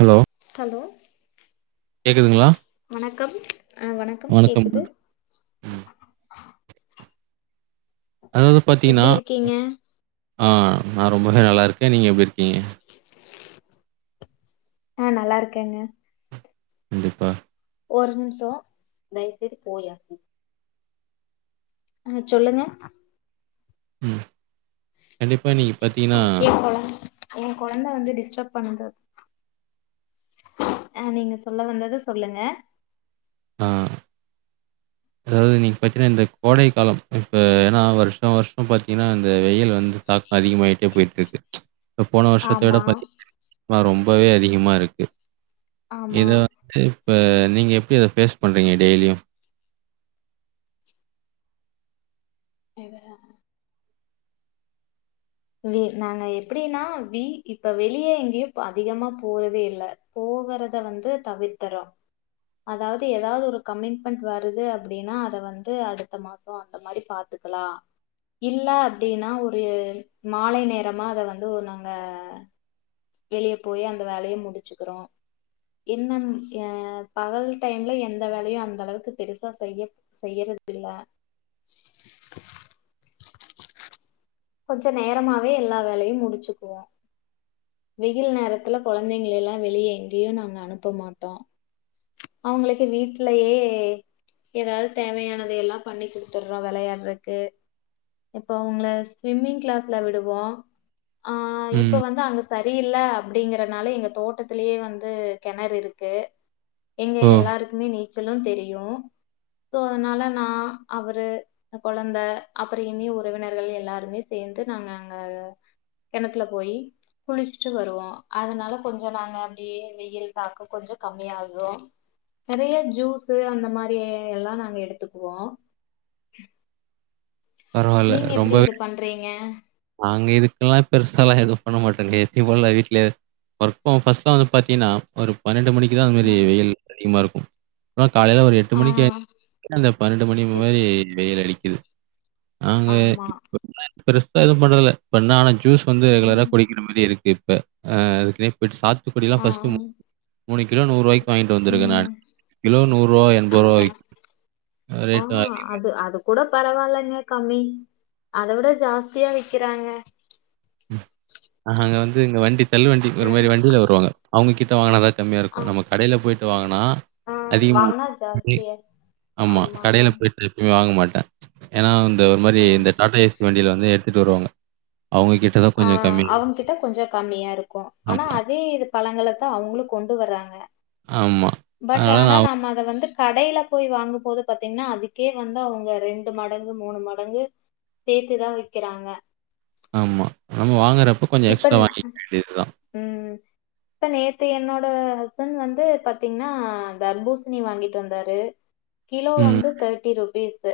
Hello hello கேக்குதுங்களா? வணக்கம் அ வணக்கம் கேக்குது ம். எப்டி இருக்கீங்க அ நா ரொம்பவே நல்லருக்கே நீங்க எப்டிருக் கீங்க அ நல்லா இருக்கேங்க கண்டிப்பா ஒரு நிம்ஷோ தயவு செய்து போயே சும் அ சொல்லுங்க ம் கண்டிப்பா இன்னிக்கி பாத்தீங்ன்னா எ கொழந்த வந்து டிஸ்டப் பண்து அ நீங்க சொல்ல வந்தத சொல்லுங்க அ அதாவது இன்னைக்கு பாத்தீனா இந்த கோடை காலம் இப்ப ஏன்னா வருஷோ வர்ஷோ பாத்தீங்ன்னா இந்த வெயில் வந்து தாக்கோ அதிகமாய்ட்டே போய்ட் இருக்கு ச்ச் இப்ப போன வர்ஷத்த விட ஆமா ப [inaudible] னா ரொம்பவே அதிகமாருக்கு ஆமா எதா வ் இப்ப நீங்க எப்டி அத ஃபேஸ் பண்றீங்க டெய்லியு எவ நாங்க எப்படின்னா வி இப்ப வெளியே எங்கேயு அதிகமா போறதே இல்ல போகறத வந்து தவிர்த்தறோ அதாவது எதாவது ஒரு கமிட்மெண்ட் வருது அப்டின்னா அத வந்து அடுத்த மாச அந்த மாரி பாத்துக்கலா இல்ல அப்டின்னா ஒரு மாலை நேரமா அத வந்து நாங்க வெளிய போயி அந்த வேலைய முடிச்சுக்கிறோ என்ன அ பகல் டைம்ல எந்த வேலையு அந்த அளவுக்கு பெருசா செய்ய செய்யறதுல்ல கொஞ்ச நேரமாவே எல்லா வேலையு முடிச்சுக்குவோ வெயில் நேரத்துல கொழந்தைங்கலெல்லா வெளியே எங்கேயு நாங்க அனுப்ப மாட்டோ அவங்களுக்கு வீடலயே ஏதாவது தேவையானத எல்லா பண்ணி கொடுத்துடுறோ விளையாடுறக்கு இப்ப அவங்க ஸ்விம்மிங் கிளாஸ்ல விடுவோ ஆ இப்ப ம். வந்து அங்க சரியில்ல அப்டிங்கறனால எங்க தோட்டத்திலயே வந்து கெணறு இருக்கு எங்க ஓ! எல்லாருக்குமே நீச்சலு தெரியு சோ அதனால நா அவரு கொழந்த அப்புற இனி உறவினர்கள் எல்லாருமே சேந்து நாங்க அங்க கெணத்துல போய் குளிச்சுட்டு வருவோ அதனால கொஞ்ச நாங்க அப்டியே வெயில் தாக்க கொஞ்ச கம்மியாகு நெறைய ஜூஸ்ஷு அந்த மாரி எல்லா நாங்க எடுத்துக்குவோ பரவால்ல. நீங்க எப்டி ரொம்பவே இத பண்றீங்க நாங்க இதுக்கெல்லா பெருசாலா எதுவு பண்ண மாட்டேங்க எத்த போல வீட்டுல ஒர்கர்ஸ் வந்து பாத்தீங்கன்னா ஒரு பன்னெண்டு மணிக் இதா மாரி வெயில் அதிகமா இருக்கு காலையில ஒரு எட்டு ஆ மணிக்கு அந்த பன்னெண்டு மணி எப் மாரி வெயிலடிக்குது அங்க ஆமா [unintelligible] ப்ரஷ் எது பண்றல இப்பண்ணான ஜூஸ் வந்து ரெகுலராக குடிக்கிற மாரி இருக்கு ப்ப அ அதுலயே போய்ட்டு சாத் இப்டிலா பஸ்ட்டு மு மூணு கிலோ நூறுவாய்க் உம் அத விக்கும். ரேட் அதிகம். ஆஹ் அது அது கூட பரவாயில்லங்க கம்மி அத விட ஜாஸ்தியா விக்கிறாங்க அஹா அங்க வந்து இங்க வண்டி தள்ளு வண்டி ஒரு மாரி வண்டியில வருவாங்க அவங்க கிட் வாங்குனதா கம்மியா ஆ இருக்கு நம்ம கடையில் போயிட்டு வாங்க ஆ அதிகமா வாங்குனா ஜாஸ்தியா [inaudible] ஆமா ஆமாங்க கடையில் போயிட்டு எப்பமே வாங்க மாட் த ஏன்னா ஒரு மாதிர ஆ இந்த டாட்டா எஸி வண்டியில் வந்து எடுத்து வித்துட்டு வருவாங்க அவங்க கே ஆ அவங்க கிட்ட கொஞ்ச கம்மியா இருக்கு ஆனா ஆமா, அதே இது பழங்களை தா அவங்களு கொண்டு வராங்க ஆமா. பட் அதனால ஆனா நான் நாம அத வந்து கடையில போய் வாங்கும்போது பாத்தீங்கன்னா அதுக்கே வந்து அவங்க ரெண்டு மடங்கு மூணு மடங்கு சேத்துதா விக்கிறாங்க ஆமா நம்ம வாங்குற இப்ப ம் ம் இப்ப நேத்து என்னோ என்னோட ஹஸ்பண்ட் வந்து பாத்தீங்கன்னா தர்பூசணி வாங்கிட்டு வந்தாரு கிலோ ம். வந்து தேர்ட்டி ரூபீஸ்சு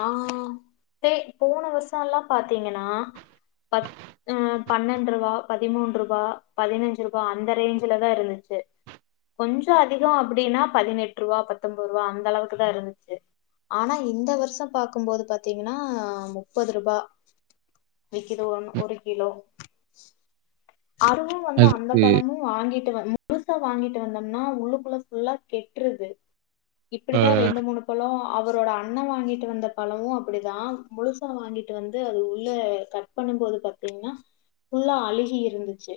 ஆ டோய் போன வருஷ எல்லா பாத்தீங்கனா பத் ம் பன்னெண்டு ரூபா பதிமூண்ட்ரூபா பதினஞ்சு ரூபா அந்த ரேஞ்ச்ல தா இருந்துச்சு கொஞ்சம் அதிகம் அப்டின்னா பதினெட்டு ரூபா பத்தோம்பதுரூபா அந்த அளவுக்கு தா இருந்துச்சி ஆனா இந்த வருஷம் பாக்கும்போது பாத்தீங்கன்னா முப்பது ரூபா விக்குது ஒன்னு ஒரு கிலோ [inaudible] அதுவு வந்து அந்த அதுக்கு பழமு வாங்கி ட்டு வந்து முழுசா வாங்கிட்டு வந்தோம்னா உள்ளுக்குள்ள ஃபுல்லா கெட்டுருது அ இப்டிதா ரெண்டு மூணு பழோ அவரோட அண்ணன் வாங்கிட்டு வந்த பழமு அப்டிதா முழுசா வாங்கிட்டு வந்து அது உள்ள கட் பண்ணும்போது பாத்தீங்கன்னா ஃபுல்லா அழுகி இருந்துச்சி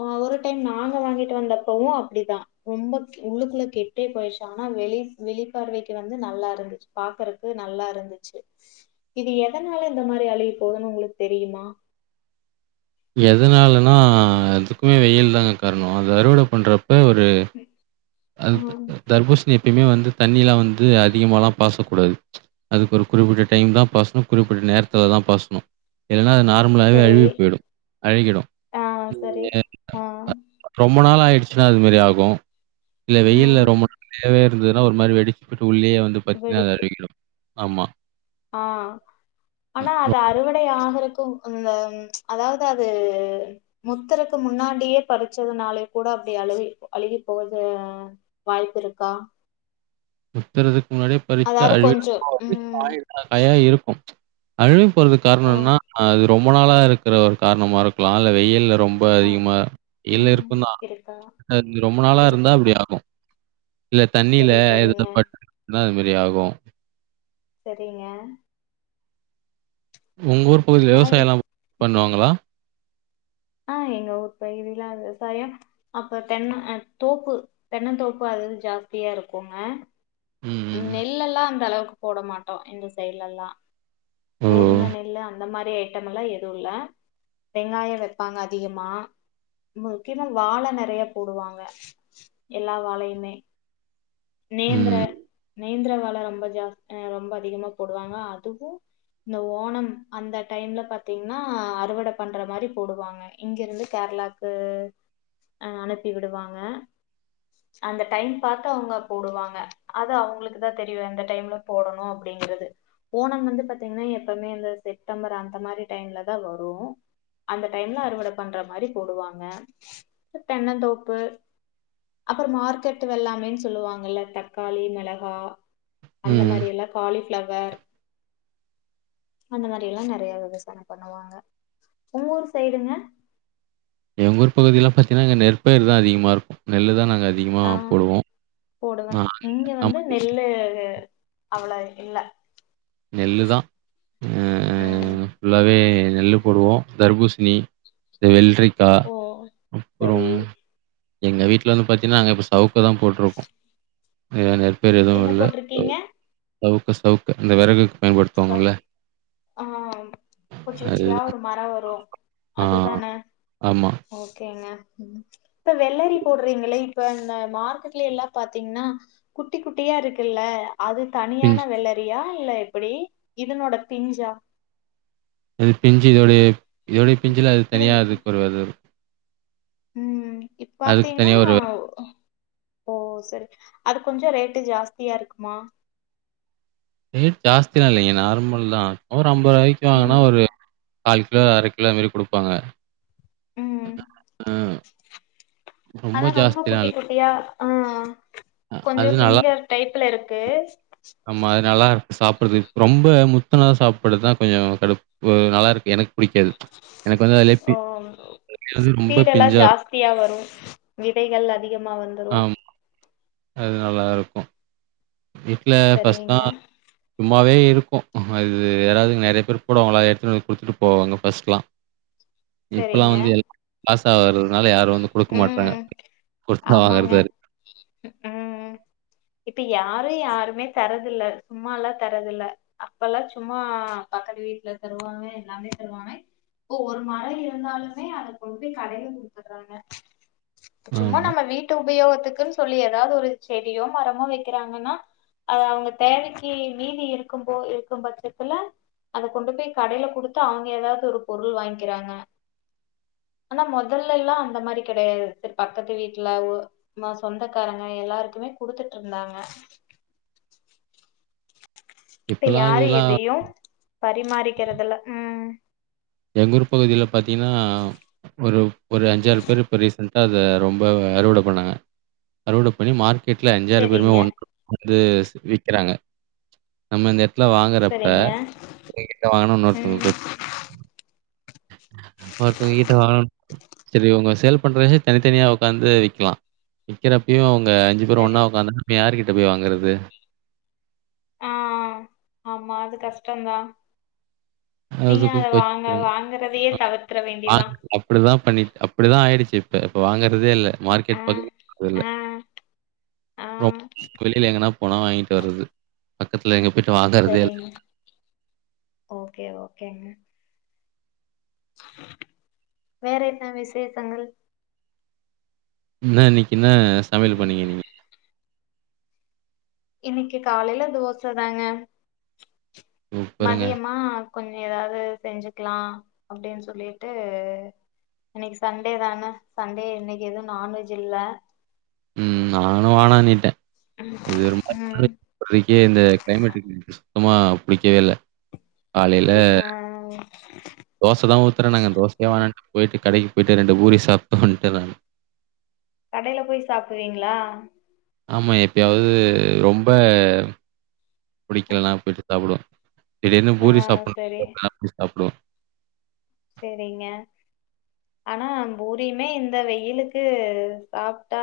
ஆ ஒரு டைம் நாங்க வாங்கிட்டு வந்தப்பவு அப்டிதா ரொம்ப கெ உள்ளுக்குள்ள கெட்டே போயிடுச்சி ஆனா வெளி வெளி பார்வைக்கு வந்து நல்லா இருந்துச்சு பாக்குறக்கு நல்லா இருந்துச்சு இது எதனால இந்த மாரி அழிகி போகுதுன்னு உங்களுக்கு தெரியுமா எது எதனாலன்னா அதுக்குமே வெயில் அதாங்க காரணம் அது அறுவட பண்ற இப்ப ஒரு அது ஆ தர்பூச ணி எப்பயுமே வந்து தண்ணிலா வந்து அதிகமால பாசக்கூடாது அது ஒரு குறிப்பிட்ட டைம் தா பாசனு குறிப்பிட்ட நேரத்துல தா பாசனு இல்லன்னா நார்மலாகவே சரி அழுவி போயிடு அழகிடு [inaudible] ஆ சரி ஆ ரொம்ப ரொம்ப நாள் ஆயிடுச்சுன்னா அது மேரி ஆகும் இல்ல வெயில் ம் ரொம்ப நறையாவே இருந்துதுனா ஒரு மாரி வெடிச்சி போயிடு சூடுலேயே வந்து பாத்தீனா அது வெடிச்சு அழிகிடு ஆமா ஆ ஆனா அது அறுவடை ஆகறக் கும் அந்த அதாவது அது முத்தருக்கு முன்னாடியே பறிச்சதுனாலே கூட அப்டி அழுக அழுகி போகுது வாய்ப்பு இருக்கா முத்தறதுக்கு முன்னாடியே பறிச்ட்டா அதாவது அதுவே கொஞ்சோ ம் [unintelligible] இருக்கும் அழு கி போறதுக் காரண ஓ என்னனா அது ரொம்ப நாளா இருக்கிற ஒரு காரணமா இருக்கலா இல்ல வெய்யில்ல ரொம்ப ஆ அதிகமா வெயில் ம் இருக்கு தா இருக்கா அது ரொம்ப நாளா இருக் இருந்தா ஆ அப்டி ஆகு இல்ல தண்ணில சரி எதாவது சரிங்க பட்டுருந்திச்சினா அது மேரி ரியாகும் செரிங்க ஒங்கூர் பகுதில அதா விவசாய இப் எல்லா பண்ணுவாங்களா ஆ எங்க ஊர் பகுதியிலா விவசாயம் அப்ப தென்னந் அ தோப்பு தென்னந் தோப்பு அது வந்து ஜாஸ்தியா இருக்குங்க ம், ம். நெல்லெல்லா அந்தளவுக் போட மாட்டோ இந்த சைய்ட்லெல்லா ஓ! கோதும நெல்லு அந்த மாரி ஐட்டமெல்லா எதும் இல்ல வெங்காயம் வெப்பாங்க அதிகமா முக்கியமா வாழ நெறையா போடுவாங்க எல்லா வாழயுமே நேந்த்ர ம், நேந்த்ர வாழ ரொம்ப ஜாஸ் ஆ ரொம்ப அதிகமா போடுவாங்க அதுவும் இந்த ஓணம் அந்த டைம்ல பாத்தீங்ன்னா அறுவட பண்ற மாரி போடுவாங்க இங்கிருந்து கேரளாக்கு ஆ அனுப்பி விடுவாங்க அந்த டைம் பாத்து அவுங்க போடுவாங்க அது அவ்ங் ளுக்குதா தெரியு எந்த டைம்ல போடணு அப்டிங்கிறது ஓணம் வந்து பாத்தீங்னா எப்பமே இந்த செட்டம்பர் அந்த மாரி டைம்லதா வரும் அந்த டைம்ல அறுவட பண்ற மாரி போடுவாங்க தென்னந்தோப்பு அப்பற மார்க்கெட்டு வெள்ளாமென்னு சொல்லுவாங்கள தக்காளி மெள கா அந்த ம். மாரி எல்லா காலிஃ பிளவர் அந்த மாரியெல்லா நெறையா விவசாயம் பண்ணுவாங்க ஒங்கூரு சைடுங்க எங்கூர் பகுதிலா பாத்தீன்னா அங்க நெற்பயிர் தா அதிகமா இருக்கு நெல்லுதா நாங் ஆ போடுவே ஆ. இங்க ஆமா. வந்து நெல்லு அவளோ இல்ல நெல்லுதா ஆ நெல்லு போடுவோ தர்பூஸ்ணி இந்த வெள்ரிக் கா ஓ சரி அப்புறம் எங்க வீட்ல வந்து பாத்தீன்னா நாங்க இப்ப சவ்க் இப்போ தா போட்ருக்கோ இங்க அந்த என்ன போட்ருக்கீங்க சவுக்கு சவுக்கு இந்த வெரகுக் ப ஆ குச்சி குச்சியா அதுதான். ஒரு மர வரு ஆ அதுதானே ஆமா. ஓகேங்க ம் இப்ப வெள்ளரி போடுறீங்களே இப்ப இந்த மார்க்கெட்லயே எல்லா பாத்தீங்கன்னா குட்டி குட்டியா இருக்குல்ல அது தனியான பிஞ்சு வெள்ளரியா இல்ல எப்டி இதனோட பிஞ்சா இது பிஞ்சு இதோடய இதோட பிஞ்சில அது இது தனியா அதுக்கொரு வெத இருக்கு ம் இப் பாத்தீங்கன்னா தனியா ஒரு ஓ சரி அது கொஞ்சோ ரேட்டு ஜாஸ்தியா இருக்குமா ரேட் ஜாஸ்தில்லா இல்லைங்க நார்மல் தா அம்பது ரூவாயிக்கு வாங்கனா ம் ஒரு கால் கிலோ அர கிலோ அந் மாரி குடுப்பாங்க ம் அ அதா ரொம்ப ஜாஸ்திலாம் இல்ல. குட்டிக் குட்டியா ஆ அ கொஞ்சொ அது நல்லா ஃபிங்கர் டைப்ல இருக் கேஸ் ஆமா அது நல்லா சாப்புர்றதுக் ரொம்ப முத்துனத சாப்புர்றதா கொஞ்சொ கடுப்பு நல்லா இருக்கு எனக் ஓ வந்து ரொம்ப சீடெல்லா பிஞ்சா இருக்கும். ஜாஸ்தியா வரு விதைகள் அதிக மா வந்துரு ஆமா. அது நல்லா இருக்கு வீட்ல ஃப்ர்ஸ்ட் தா சரிங்க சும்மாவே இருக்கு நம்ம அது ஏதாவ்து நெறைய பேர் போடுவாங்கள அத எடுத்துன்து குடுத்துட்டு போவாங்க ஃபர்ஸ்ட்லா இப்பல்லா சரிங்க வந்து எல் காசா வர்றதுனால யாரு வந்து குடுக்க மாட்றாங்க ம் குடுத் ஆமாங்க வாங்குறதாரு ப யாரு யாருமே தரதில்ல சும்மால்லா தரதில்ல அப்பல்லா சும்மா பக்கத்து வீட்ல தருவாங்க எல்லாமே தருவாங்க இப்பொ ஒரு ம ழை இருந்தாலுமே அதக் கொண்ட் போய் கடையில குடுத்துர்றாங்க சும்மா ஆமா. நம்ம வீட்டு உபயோகத் துக்குன் சொல்லி ஏதாவ்து ஒரு செடியோ மரமோ வெக்கிறாங்கன்னா அது அவுங்க தேவக்கி மீதி இருக்கும்போ இருக்கும் பட்சத்துல அத கொண்டு போய் கடையில குடுத்து அவங்க ஏதாவ்து ஒரு பொருள் வாய்ங் க்கிறாங்க ஆனா மொதல்லேல்லா அந்த மாரி கெடையாது பக்கத்து வீட்லவு மொ சொந்தக்காரங்க எல்லாருக்குமே குடுத்துட்ருந்தாங்க இப்ப இப்பலாம் யாரு அதெல்லாம் எதையு பரிமாறிக்கெறதில்ல ம் எங்கூரு பகுதில பாத்தீங்னா ஒரு ஒரு அஞ்சாறு பேரு இப்ப ரீசென்டா அத ரொம்ப அறுவட பண்ணாங்க அறுவட பண்ணி மார்க் கெட்ல அஞ்சாறு பேருமே சரிங்க ஒண் [inaudible] ந்து ஸ் விக்கிறாங்க நம்ம இந்த எட் த்ல வாங்கறப்ப சரிங்க [inaudible] வாங்கணுன் ம் ஒருத்தங்க [unintelligible] ஒருத்தவ்ங்கிட்ட வாங் செரி உங்க சேல் பண்றவிங்க தனித்தனியா உக்காந்து விக்லா விக்கிறப்பயு அவு ங்க அஞ்சு பேரு சரி ஒன்னா ஒக்காந்தா நம்ம யாருக்கிட்ட போய் வாங்கறது ஆ ஆ ஆமா அது கஸ்டந்தா அதுக்கு [inaudible] வாங்கறதையே தவிர்த்திர வேண்டியதா நாங்க அப்பிடிதா பண்ணிட் அப்பிடிதா ஆயிடிச் சி இப்ப இப்ப வாங்கறதே இல்ல ஆ மார்க்கெட் பக்கமே ஆ ஆ [inaudible] வெளில எங்கனா போனா வாங்கிட்டு வர்றது பக்கத்ல எங்க போயிட்டு வாங்கறதே [inaudible] சரிங்க கேங்க வேறன்ன விஷேசங்கள் னா நீ என்ன சமையல் ம் பண்ணீங்க நீங்க இன்னிக்கு காலைல தோச தாங்க சூப்பருங்க. மதியமா கொஞ்சம் ஏதாவது செஞ்சுக்கலா அப்டின் சொல்லிட்டு இன்னிக்கு சண்டே தானே சண்டே இன்னிக்கு எதும் நான்வெஜ் இல்ல உம் நானு வானான்னுட்டன் ம் [unintelligible] இந்த கிளைமேட்டுக் சுமா புடிக்கவே இல்லே புரிஹ தோச தா ஊத்துறேனுங்க தோசக்கே வேணான்ட் போயிட் கடைக்கு போய்ட்டு ரெண்டு பூரி சாப்ட் வந்துட்ட நானு கடைல போய் சாப்புடுவீங்களா ஆமா எப்பயாவது ரொம்ப புடிக்கலன போயிட் சாப்பிடுவ சரி என்ன ஆ பூரி சாப்புன்னு சரி இந்த நேரத்து சாப்புடுவ சேரிங்க ஆனா பூரியுமே இந்த வெயிலுக்கு சாப்டா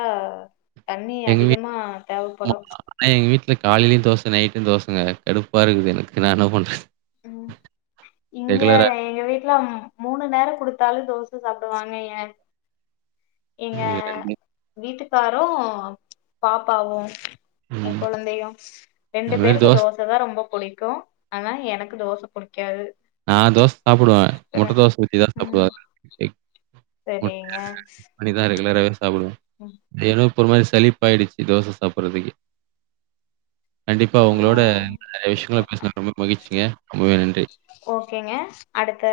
தண்ணி எங்க அதிகமா தேவைப்படும் இல காலயிலும் தோசை நைட்டும் தோசைங்க கடுப்பாருக்குது எனக்கு நாஎன்ன பண்ற உம் இங்க எங்க வீட்ல மூணு நேரோ குடுத் தாலும் தோச சாப்டுவாங்க ஏ எங்க இது வீட்டுக் வீட்டுக்காரூ பாப்பாவும் ம். எங்கொழந்தையும் ரெண்டு அதுமாரி பேருக்கு தோசை தோசதா ரொம்ப புளிக்கும் ஆனா எனக் தோச புடிக்காது நா தோச சாப்டுவே வேற முட்ட தோச ஊத்திதா சாப்டுவ இக் செரிங்க ரெகுலராவே சாப்டுவ [unintelligible] ஒரு மாரி சலிப்பாய்டுச்சு தோச சாப்றதுக் கண்டிப்பா ஆ உங்களோட நெறய விஷயங்கள பேசினதுக்கு ரொம்ப மகிழ்ச்சிங்க ரொம்பவே நன்றி ஓகேங்க அடுத்த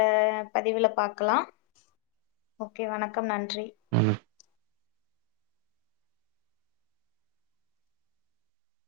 பதிவுல பாக்கலா ஓகே வணக்கம் நன் றி ம்.